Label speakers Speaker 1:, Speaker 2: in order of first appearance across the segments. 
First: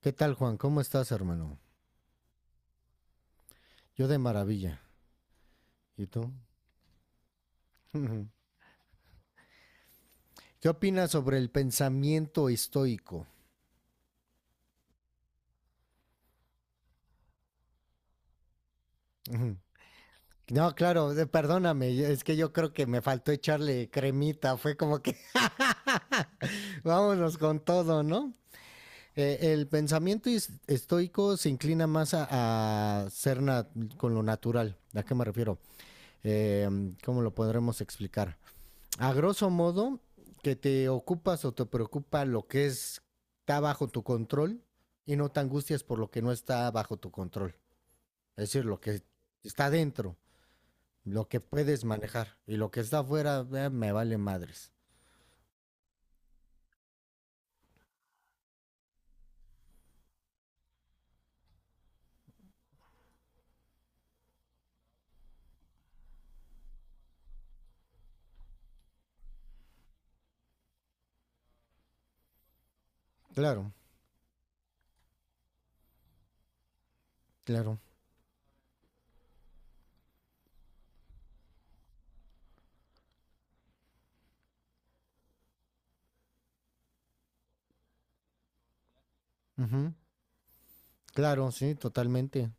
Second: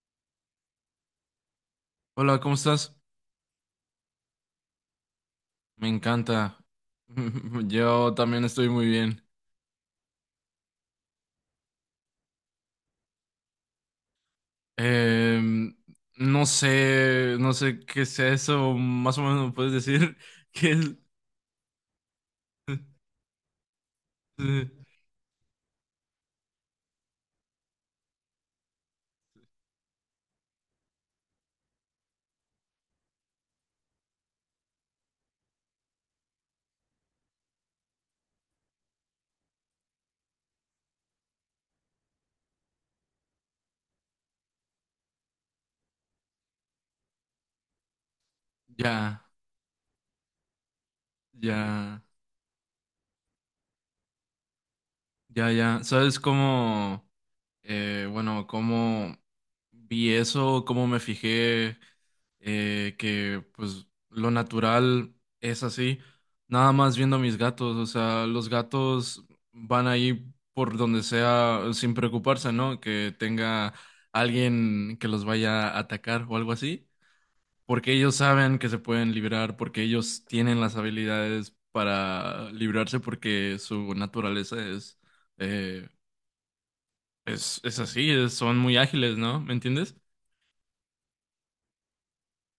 Speaker 1: ¿Qué tal, Juan? ¿Cómo estás, hermano?
Speaker 2: Hola, ¿cómo estás?
Speaker 1: Yo de maravilla.
Speaker 2: Me
Speaker 1: ¿Y tú?
Speaker 2: encanta. Yo también estoy muy bien.
Speaker 1: ¿Qué opinas sobre el pensamiento estoico?
Speaker 2: Em, no sé qué sea eso. Más o menos me puedes decir que
Speaker 1: No,
Speaker 2: es.
Speaker 1: claro, perdóname, es que yo creo que me faltó echarle cremita, fue como que vámonos con todo, ¿no? El pensamiento estoico se inclina más a ser con lo natural. ¿A qué me refiero? Eh, ¿Cómo lo podremos explicar? A grosso modo, que te ocupas o te preocupa lo que es, está bajo tu control y no te angustias por lo que no está bajo tu control. Es decir, lo que
Speaker 2: Ya,
Speaker 1: está dentro, lo que puedes
Speaker 2: ya,
Speaker 1: manejar y lo que está afuera, me vale madres.
Speaker 2: ya, ya. ¿Sabes cómo? Bueno, cómo vi eso, cómo me fijé que pues lo natural es así, nada más viendo a mis gatos, o sea, los gatos van ahí por donde sea sin preocuparse, ¿no? Que
Speaker 1: Claro,
Speaker 2: tenga alguien que los vaya a atacar o algo así,
Speaker 1: claro.
Speaker 2: porque ellos saben que se pueden librar, porque ellos tienen las habilidades para librarse, porque su naturaleza es eh, es así, son muy ágiles, ¿no? ¿Me
Speaker 1: Ujú.
Speaker 2: entiendes?
Speaker 1: Claro, sí, totalmente.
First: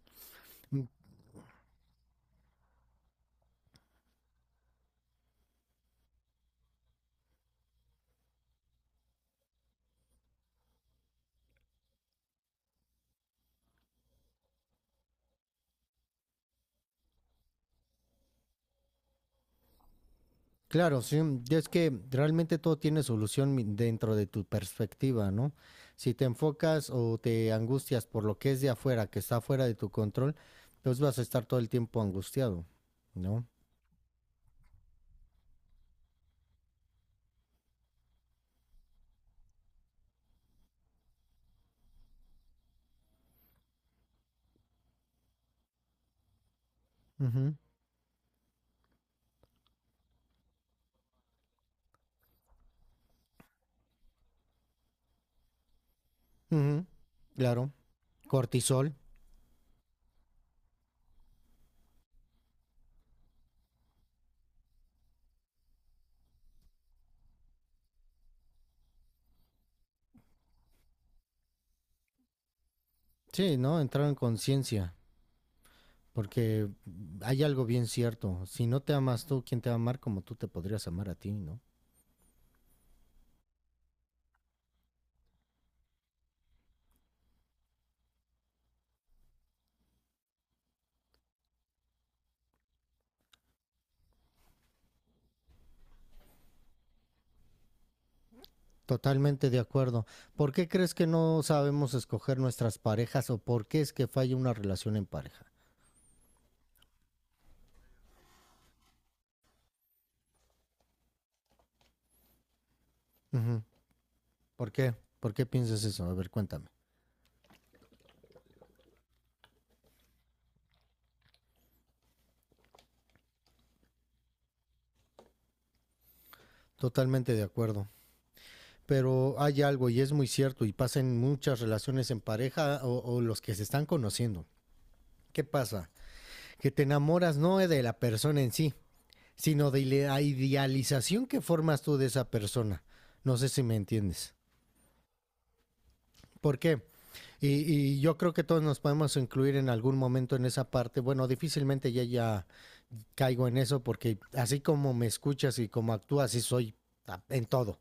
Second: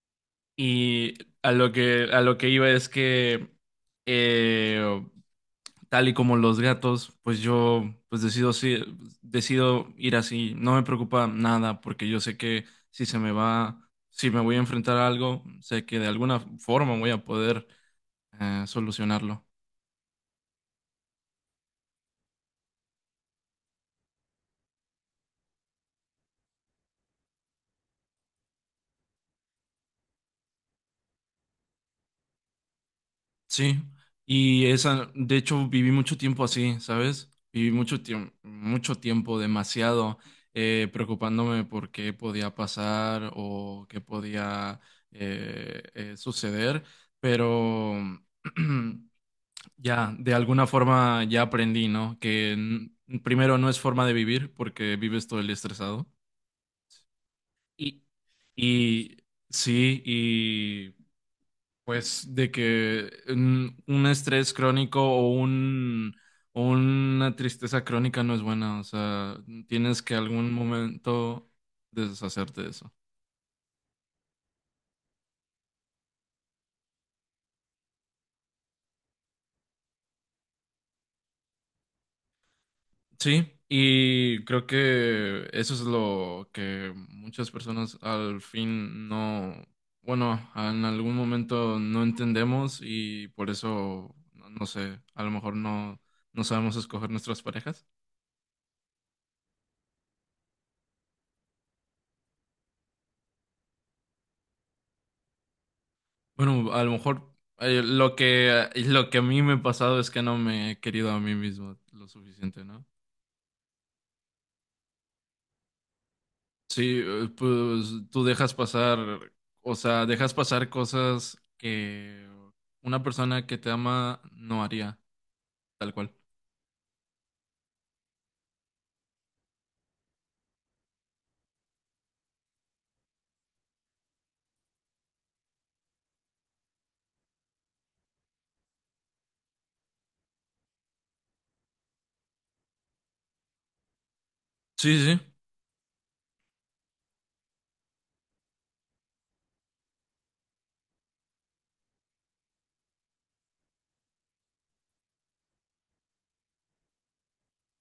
Speaker 2: Y a lo que iba es que, eh, tal y como los gatos, pues yo pues decido, decido ir así. No me preocupa nada porque yo sé que si se me va, si me voy a enfrentar a algo, sé que de alguna forma voy a poder solucionarlo.
Speaker 1: Claro, sí, y es que realmente todo tiene solución dentro de tu perspectiva, ¿no? Si te enfocas o te angustias por lo que es de afuera, que está fuera de tu control, pues vas a estar todo el tiempo angustiado, ¿no?
Speaker 2: Sí, y esa, de hecho, viví mucho tiempo así, ¿sabes? Viví mucho tiempo, demasiado, preocupándome por qué podía pasar o qué podía suceder,
Speaker 1: Ujú,
Speaker 2: pero ya, de alguna forma ya aprendí, ¿no? Que primero no es forma de vivir porque vives todo el día estresado.
Speaker 1: ujú, claro,
Speaker 2: Y,
Speaker 1: cortisol,
Speaker 2: y sí, pues de que un estrés crónico o una tristeza crónica no es buena, o sea, tienes que algún momento deshacerte de eso.
Speaker 1: sí, ¿no? Entrar en conciencia, porque hay algo bien cierto, si no te amas tú, ¿quién te va a amar como tú te podrías amar a ti, ¿no?
Speaker 2: Sí, y creo que eso es lo que muchas personas al fin no, bueno, en algún momento no entendemos y por eso, no, no sé, a lo mejor no sabemos escoger nuestras parejas.
Speaker 1: Totalmente de acuerdo. ¿Por qué crees que no sabemos escoger nuestras parejas o por qué es que falla una relación en pareja?
Speaker 2: Bueno, a lo mejor lo que a mí me ha pasado es que no me he querido a mí mismo lo suficiente, ¿no?
Speaker 1: Ujú. ¿Por qué? ¿Por qué piensas eso? A ver, cuéntame.
Speaker 2: Sí, pues tú dejas pasar, o sea, dejas pasar cosas que una persona que te ama no haría, tal cual.
Speaker 1: Totalmente de acuerdo. Pero hay algo y es muy cierto y pasa en muchas relaciones en pareja o los que se están conociendo. ¿Qué pasa? Que te enamoras no de la persona en sí, sino de la idealización que formas tú de esa persona. No sé si me entiendes.
Speaker 2: Sí, sí, sí.
Speaker 1: ¿Por qué? Y yo creo que todos nos podemos incluir en algún momento en esa parte. Bueno, difícilmente ya caigo en eso porque así como me escuchas y como actúas, así soy en todo.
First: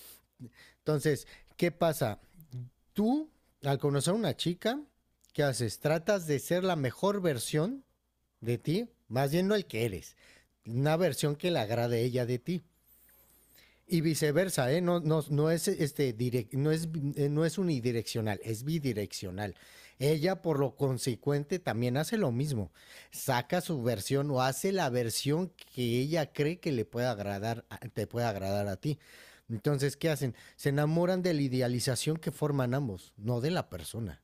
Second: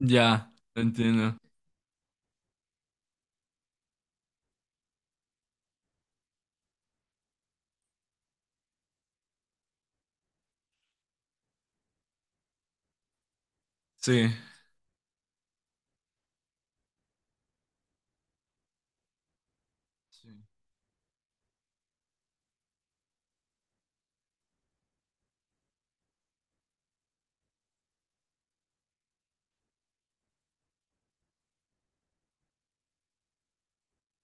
Speaker 2: Ya,
Speaker 1: Entonces,
Speaker 2: entiendo.
Speaker 1: ¿qué pasa? Tú, al conocer a una chica, ¿qué haces? Tratas de ser la mejor versión de ti, más bien no el que eres, una versión que le agrade a ella de ti. Y
Speaker 2: Sí,
Speaker 1: viceversa, ¿eh? No, no, no es direct, no es no es unidireccional, es bidireccional.
Speaker 2: sí.
Speaker 1: Ella, por lo consecuente, también hace lo mismo. Saca su versión o hace la versión que ella cree que le pueda agradar, te puede agradar a ti. Entonces, ¿qué hacen? Se enamoran de la idealización que forman ambos, no de la persona.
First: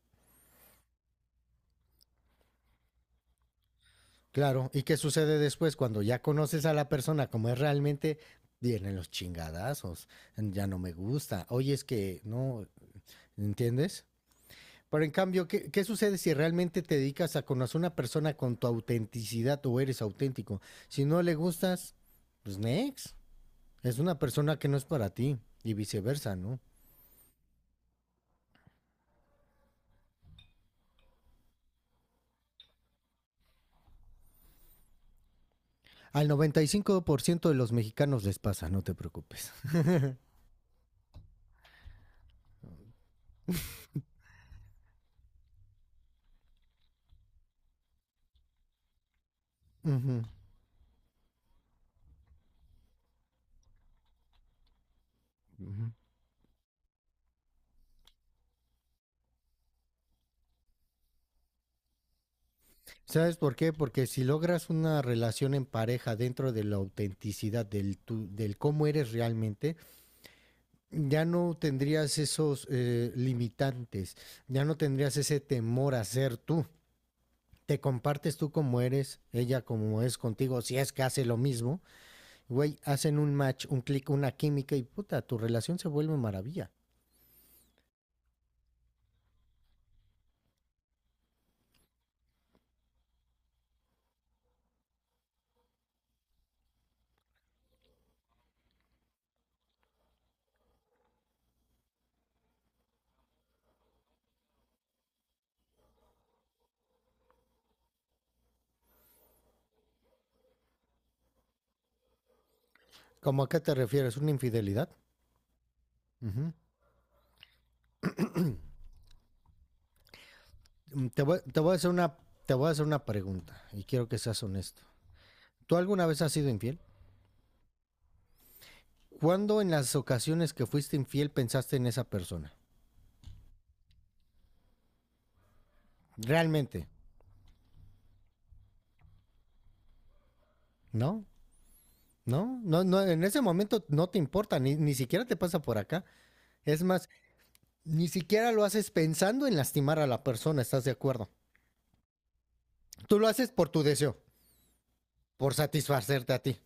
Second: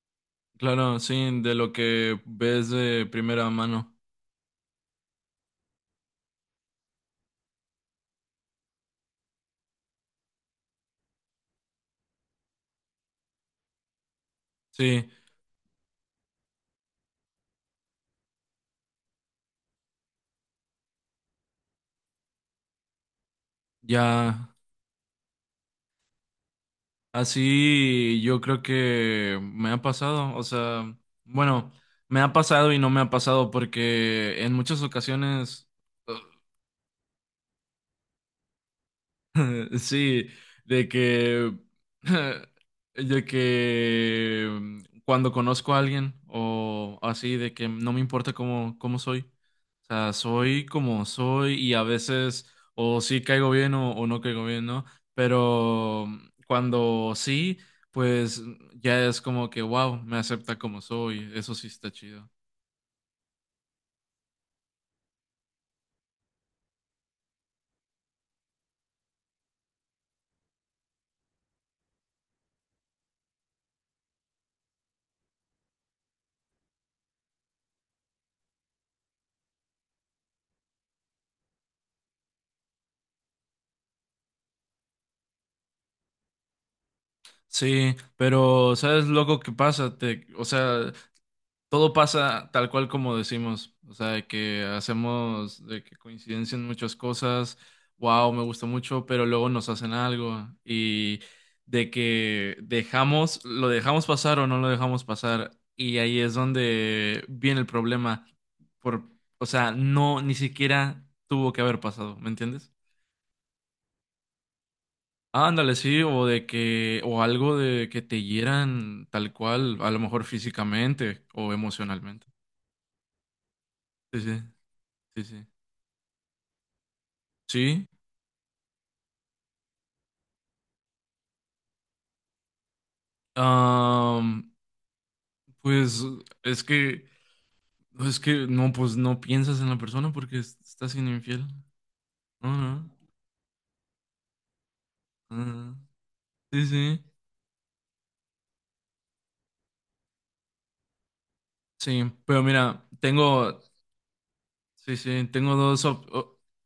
Speaker 2: Claro, sí, de lo que ves de primera mano.
Speaker 1: Claro, ¿y qué sucede después cuando ya conoces a la persona como es realmente? Vienen los chingadazos, ya no me gusta. Oye, es que no, ¿entiendes? Pero
Speaker 2: Sí,
Speaker 1: en cambio, ¿qué sucede si realmente te dedicas a conocer a una persona con tu autenticidad o eres auténtico? Si no le gustas, pues next. Es una
Speaker 2: ya.
Speaker 1: persona que no es para ti y viceversa, ¿no?
Speaker 2: Así yo creo que me ha pasado, o sea, bueno, me ha pasado y no me ha pasado porque en muchas ocasiones.
Speaker 1: Al 95% de los mexicanos les pasa, no te preocupes.
Speaker 2: Sí, de que, de que cuando conozco a alguien o así, de que no me importa cómo soy. O
Speaker 1: Uh
Speaker 2: sea,
Speaker 1: -huh,
Speaker 2: soy como soy y a veces o sí caigo bien o no caigo bien, ¿no?
Speaker 1: uh -huh.
Speaker 2: Pero cuando sí, pues ya es como que, wow, me acepta como soy. Eso sí está chido.
Speaker 1: ¿Sabes por qué? Porque si logras una relación en pareja dentro de la autenticidad del cómo eres realmente, ya no tendrías esos limitantes, ya no tendrías ese temor a ser tú. Te compartes tú como eres, ella como es contigo, si es que hace lo mismo, güey, hacen un match, un clic, una química y puta, tu relación se vuelve maravilla.
Speaker 2: Sí, pero ¿sabes lo que pasa? O sea, todo pasa tal cual como decimos, o sea, de que hacemos, de que coincidencian muchas cosas, wow, me gusta mucho, pero luego nos hacen algo y de que dejamos, lo dejamos pasar o no lo dejamos pasar y ahí es donde viene el problema, por, o sea, no, ni siquiera tuvo que haber pasado, ¿me entiendes?
Speaker 1: ¿Cómo a qué te refieres? ¿Una infidelidad?
Speaker 2: Ándale, sí, o de
Speaker 1: Ujú.
Speaker 2: que, o algo de que te hieran tal cual, a lo mejor físicamente o
Speaker 1: Te voy a hacer una,
Speaker 2: emocionalmente.
Speaker 1: te voy a hacer una pregunta y quiero que
Speaker 2: Sí,
Speaker 1: seas
Speaker 2: sí,
Speaker 1: honesto.
Speaker 2: sí, sí.
Speaker 1: ¿Tú alguna vez has sido infiel?
Speaker 2: Sí,
Speaker 1: ¿Cuándo en las ocasiones que fuiste infiel pensaste en esa persona?
Speaker 2: am, pues es
Speaker 1: Realmente,
Speaker 2: que, pues, es que no, pues no piensas en la persona porque estás siendo
Speaker 1: ¿no?
Speaker 2: infiel. No,
Speaker 1: No, no,
Speaker 2: no,
Speaker 1: no, en ese momento no te importa, ni siquiera te
Speaker 2: no, no.
Speaker 1: pasa por
Speaker 2: No.
Speaker 1: acá.
Speaker 2: Sí,
Speaker 1: Es
Speaker 2: sí,
Speaker 1: más, ni siquiera lo haces pensando en lastimar a la persona, ¿estás de acuerdo?
Speaker 2: sí, pero mira,
Speaker 1: Tú lo haces por tu deseo,
Speaker 2: sí, sí,
Speaker 1: por satisfacerte a ti.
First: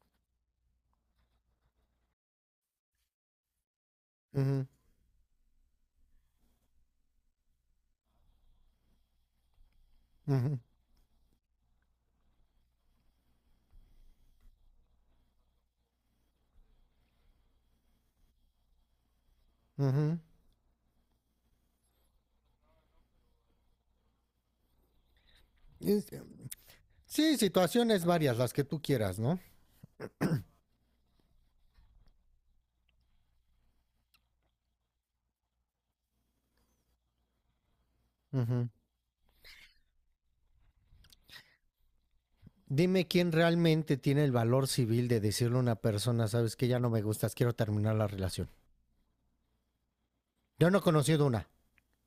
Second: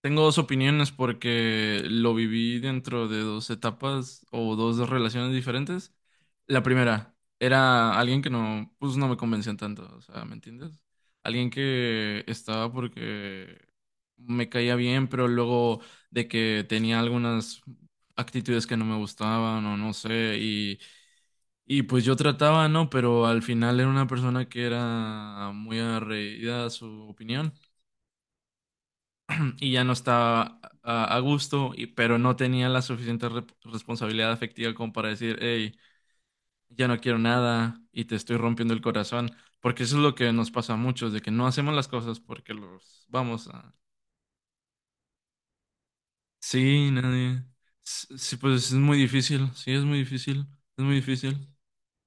Speaker 2: tengo dos opiniones porque lo viví dentro de dos etapas o
Speaker 1: Ujú,
Speaker 2: dos relaciones diferentes. La primera era alguien que no, pues no me convencía tanto, o sea, ¿me
Speaker 1: ujú,
Speaker 2: entiendes? Alguien que estaba porque me caía bien, pero luego de que tenía algunas actitudes que no me gustaban o no
Speaker 1: ujú.
Speaker 2: sé, y pues yo trataba, ¿no? Pero al final era una persona que era muy
Speaker 1: Es-
Speaker 2: arraigada a su
Speaker 1: sí,
Speaker 2: opinión
Speaker 1: situaciones varias, las que tú quieras, ¿no?
Speaker 2: y ya no estaba a gusto, y, pero no tenía la suficiente responsabilidad afectiva como para decir, hey, ya no quiero nada y te estoy
Speaker 1: Ujú.
Speaker 2: rompiendo el corazón, porque eso es lo que nos pasa a muchos, de que no hacemos las cosas porque los
Speaker 1: Dime quién
Speaker 2: vamos a...
Speaker 1: realmente tiene el valor civil de decirle a una persona, sabes que ya no
Speaker 2: Sí,
Speaker 1: me gustas,
Speaker 2: nadie.
Speaker 1: quiero terminar la
Speaker 2: Sí,
Speaker 1: relación.
Speaker 2: pues es muy difícil, sí, es muy difícil,
Speaker 1: Yo no he
Speaker 2: es muy
Speaker 1: conocido una.
Speaker 2: difícil.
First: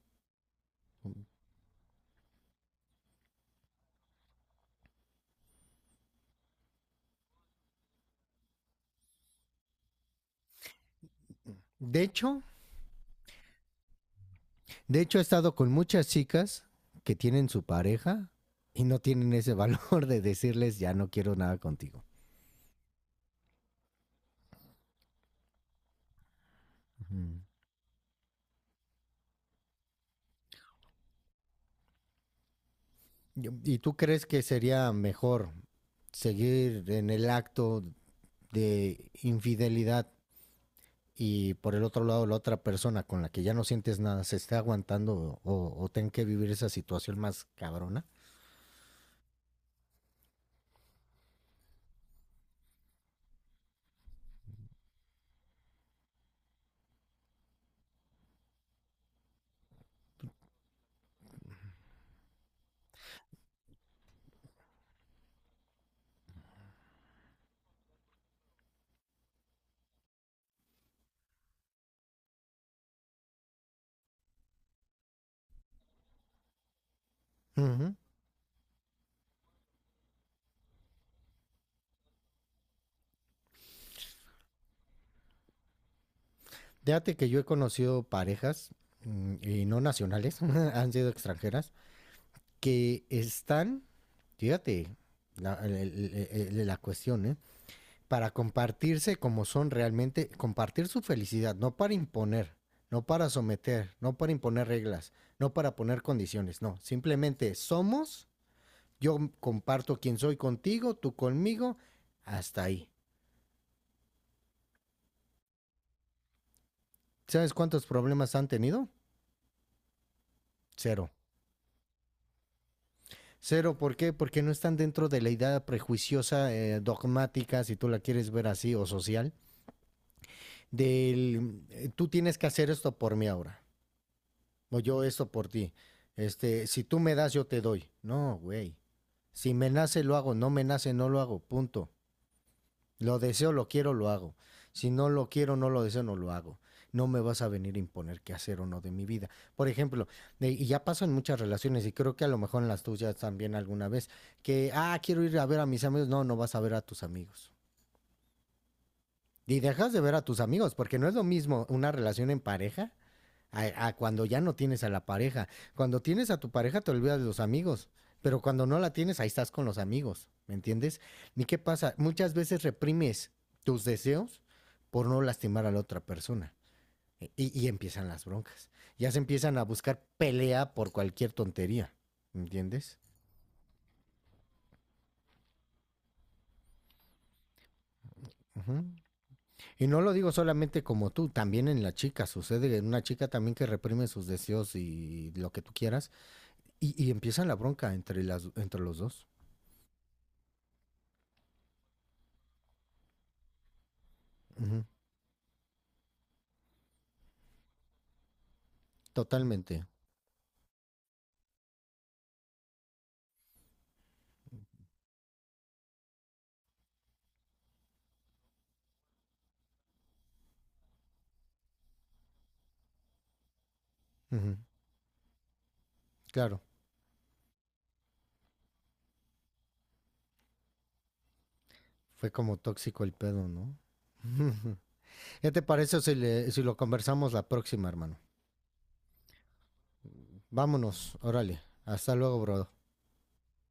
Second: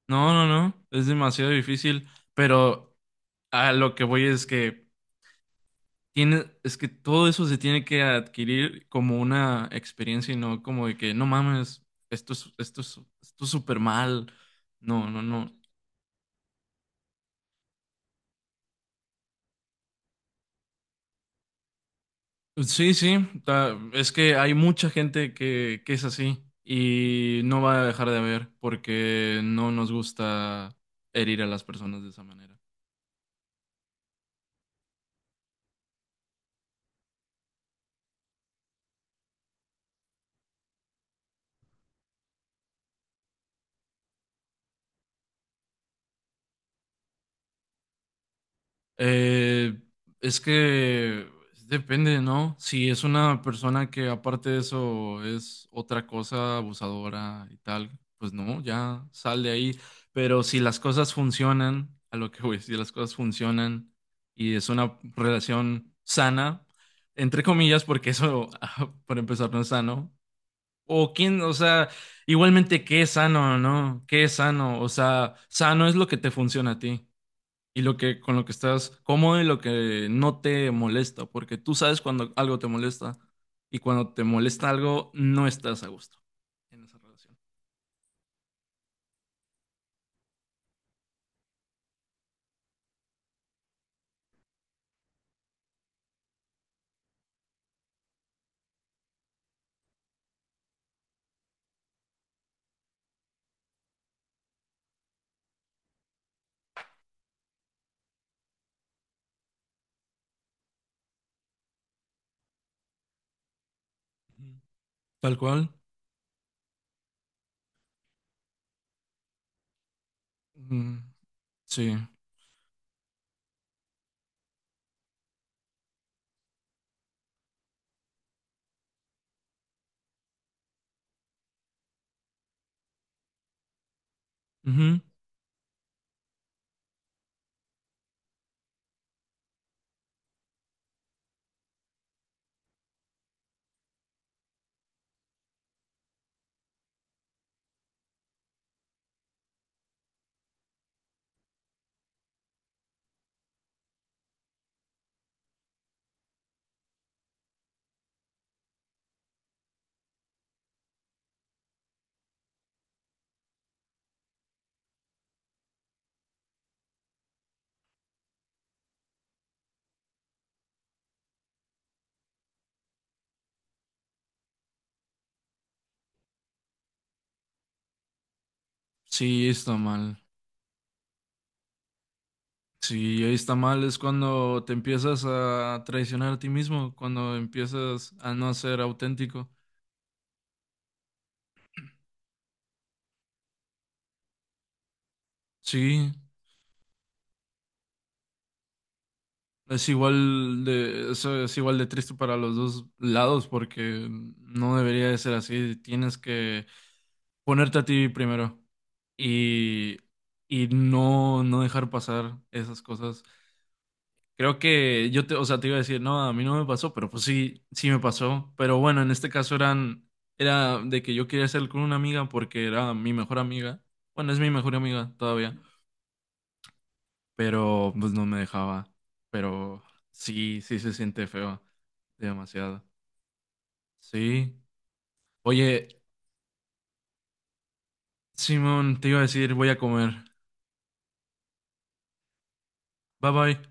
Speaker 2: No, no, no, es demasiado difícil, pero a lo que voy es que tiene, es que todo eso se tiene que adquirir como una experiencia y no como de que no mames,
Speaker 1: De
Speaker 2: esto
Speaker 1: hecho,
Speaker 2: es, esto es, esto es súper mal.
Speaker 1: de
Speaker 2: No,
Speaker 1: hecho, he
Speaker 2: no, no.
Speaker 1: estado con muchas chicas que tienen su pareja y no tienen ese valor de decirles, ya no quiero nada contigo.
Speaker 2: Sí, sí, es que hay mucha gente que es así
Speaker 1: Ujú.
Speaker 2: y no va a dejar de haber porque no nos gusta herir a las personas de esa manera.
Speaker 1: ¿Y tú crees que sería mejor seguir en el acto de infidelidad y por el otro lado la otra persona con la que ya no sientes nada se esté aguantando o ten que vivir esa situación más cabrona?
Speaker 2: Eh, es que depende, ¿no? Si es una persona que aparte de eso es otra cosa abusadora y tal, pues no, ya sal de ahí. Pero si las cosas funcionan, a lo que voy, si las cosas funcionan y es una relación sana, entre comillas, porque eso, ah, por empezar, no es sano. O quién, o sea, igualmente qué es sano, ¿no? ¿Qué es sano? O sea, sano es lo que te funciona a ti y
Speaker 1: Ujú.
Speaker 2: lo que con lo que estás cómodo y lo que no te molesta, porque tú sabes cuando algo te molesta y cuando te molesta algo no estás a gusto en esa
Speaker 1: Fíjate que
Speaker 2: relación.
Speaker 1: yo he conocido parejas y no nacionales, han sido extranjeras, que están, fíjate, la cuestión, ¿eh? Para compartirse como son realmente, compartir su felicidad, no para imponer, no para someter, no para imponer reglas, no para poner condiciones, no, simplemente somos, yo comparto quién soy contigo, tú conmigo, hasta ahí.
Speaker 2: Ujú. Tal cual.
Speaker 1: ¿Sabes cuántos problemas han tenido?
Speaker 2: Mm,
Speaker 1: Cero.
Speaker 2: sí.
Speaker 1: Cero, ¿por qué? Porque no están dentro de la idea prejuiciosa, dogmática, si tú la quieres ver así, o social, del tú tienes que hacer esto por mí ahora, o
Speaker 2: Ujú.
Speaker 1: yo esto por ti. Este, si tú me das, yo te doy. No, güey. Si me nace, lo hago. No me nace, no lo hago. Punto. Lo deseo, lo quiero, lo hago. Si no lo quiero, no lo deseo, no lo hago. No me vas a venir a imponer qué hacer o no de mi vida. Por ejemplo, y ya pasó en muchas relaciones, y creo que a lo mejor en las tuyas también alguna vez, que, ah, quiero ir a ver a mis amigos. No, no vas a ver a tus amigos. Y dejas de ver a tus amigos, porque no es lo mismo una relación en pareja a cuando ya no tienes a la pareja. Cuando tienes a tu pareja te olvidas de los amigos, pero cuando no la tienes ahí estás con los amigos, ¿me entiendes? ¿Y qué pasa? Muchas veces reprimes tus deseos por no lastimar a la otra persona. Y empiezan las broncas. Ya se
Speaker 2: Sí,
Speaker 1: empiezan a
Speaker 2: está
Speaker 1: buscar
Speaker 2: mal.
Speaker 1: pelea por cualquier tontería, ¿me entiendes?
Speaker 2: Sí, ahí está mal es cuando te empiezas a traicionar a ti mismo, cuando empiezas a no ser
Speaker 1: Ujú.
Speaker 2: auténtico.
Speaker 1: Y no lo digo solamente como tú, también en la chica sucede, en una chica también que reprime sus deseos y lo que tú quieras,
Speaker 2: Sí,
Speaker 1: y empieza la bronca entre, las, entre los dos.
Speaker 2: es igual de, eso es igual de triste para los dos lados porque no
Speaker 1: Ujú,
Speaker 2: debería de ser así. Tienes que ponerte a ti primero
Speaker 1: totalmente.
Speaker 2: y, y no, no dejar pasar esas cosas. Creo que yo o sea, te iba a decir, no, a mí no me pasó, pero pues sí, sí me pasó. Pero bueno, en este caso era de que yo quería hacer con una amiga porque era mi mejor amiga. Bueno, es mi
Speaker 1: Ujú,
Speaker 2: mejor amiga todavía
Speaker 1: claro,
Speaker 2: pero pues no me dejaba. Pero sí, sí se siente feo,
Speaker 1: fue como
Speaker 2: demasiado.
Speaker 1: tóxico el pedo, ¿no?
Speaker 2: Sí.
Speaker 1: Ujú. ¿Qué te
Speaker 2: Oye,
Speaker 1: parece si, si lo conversamos la próxima, hermano?
Speaker 2: Simón, te iba a decir, voy a comer.
Speaker 1: Vámonos, órale. Hasta luego, bro.
Speaker 2: Bye bye.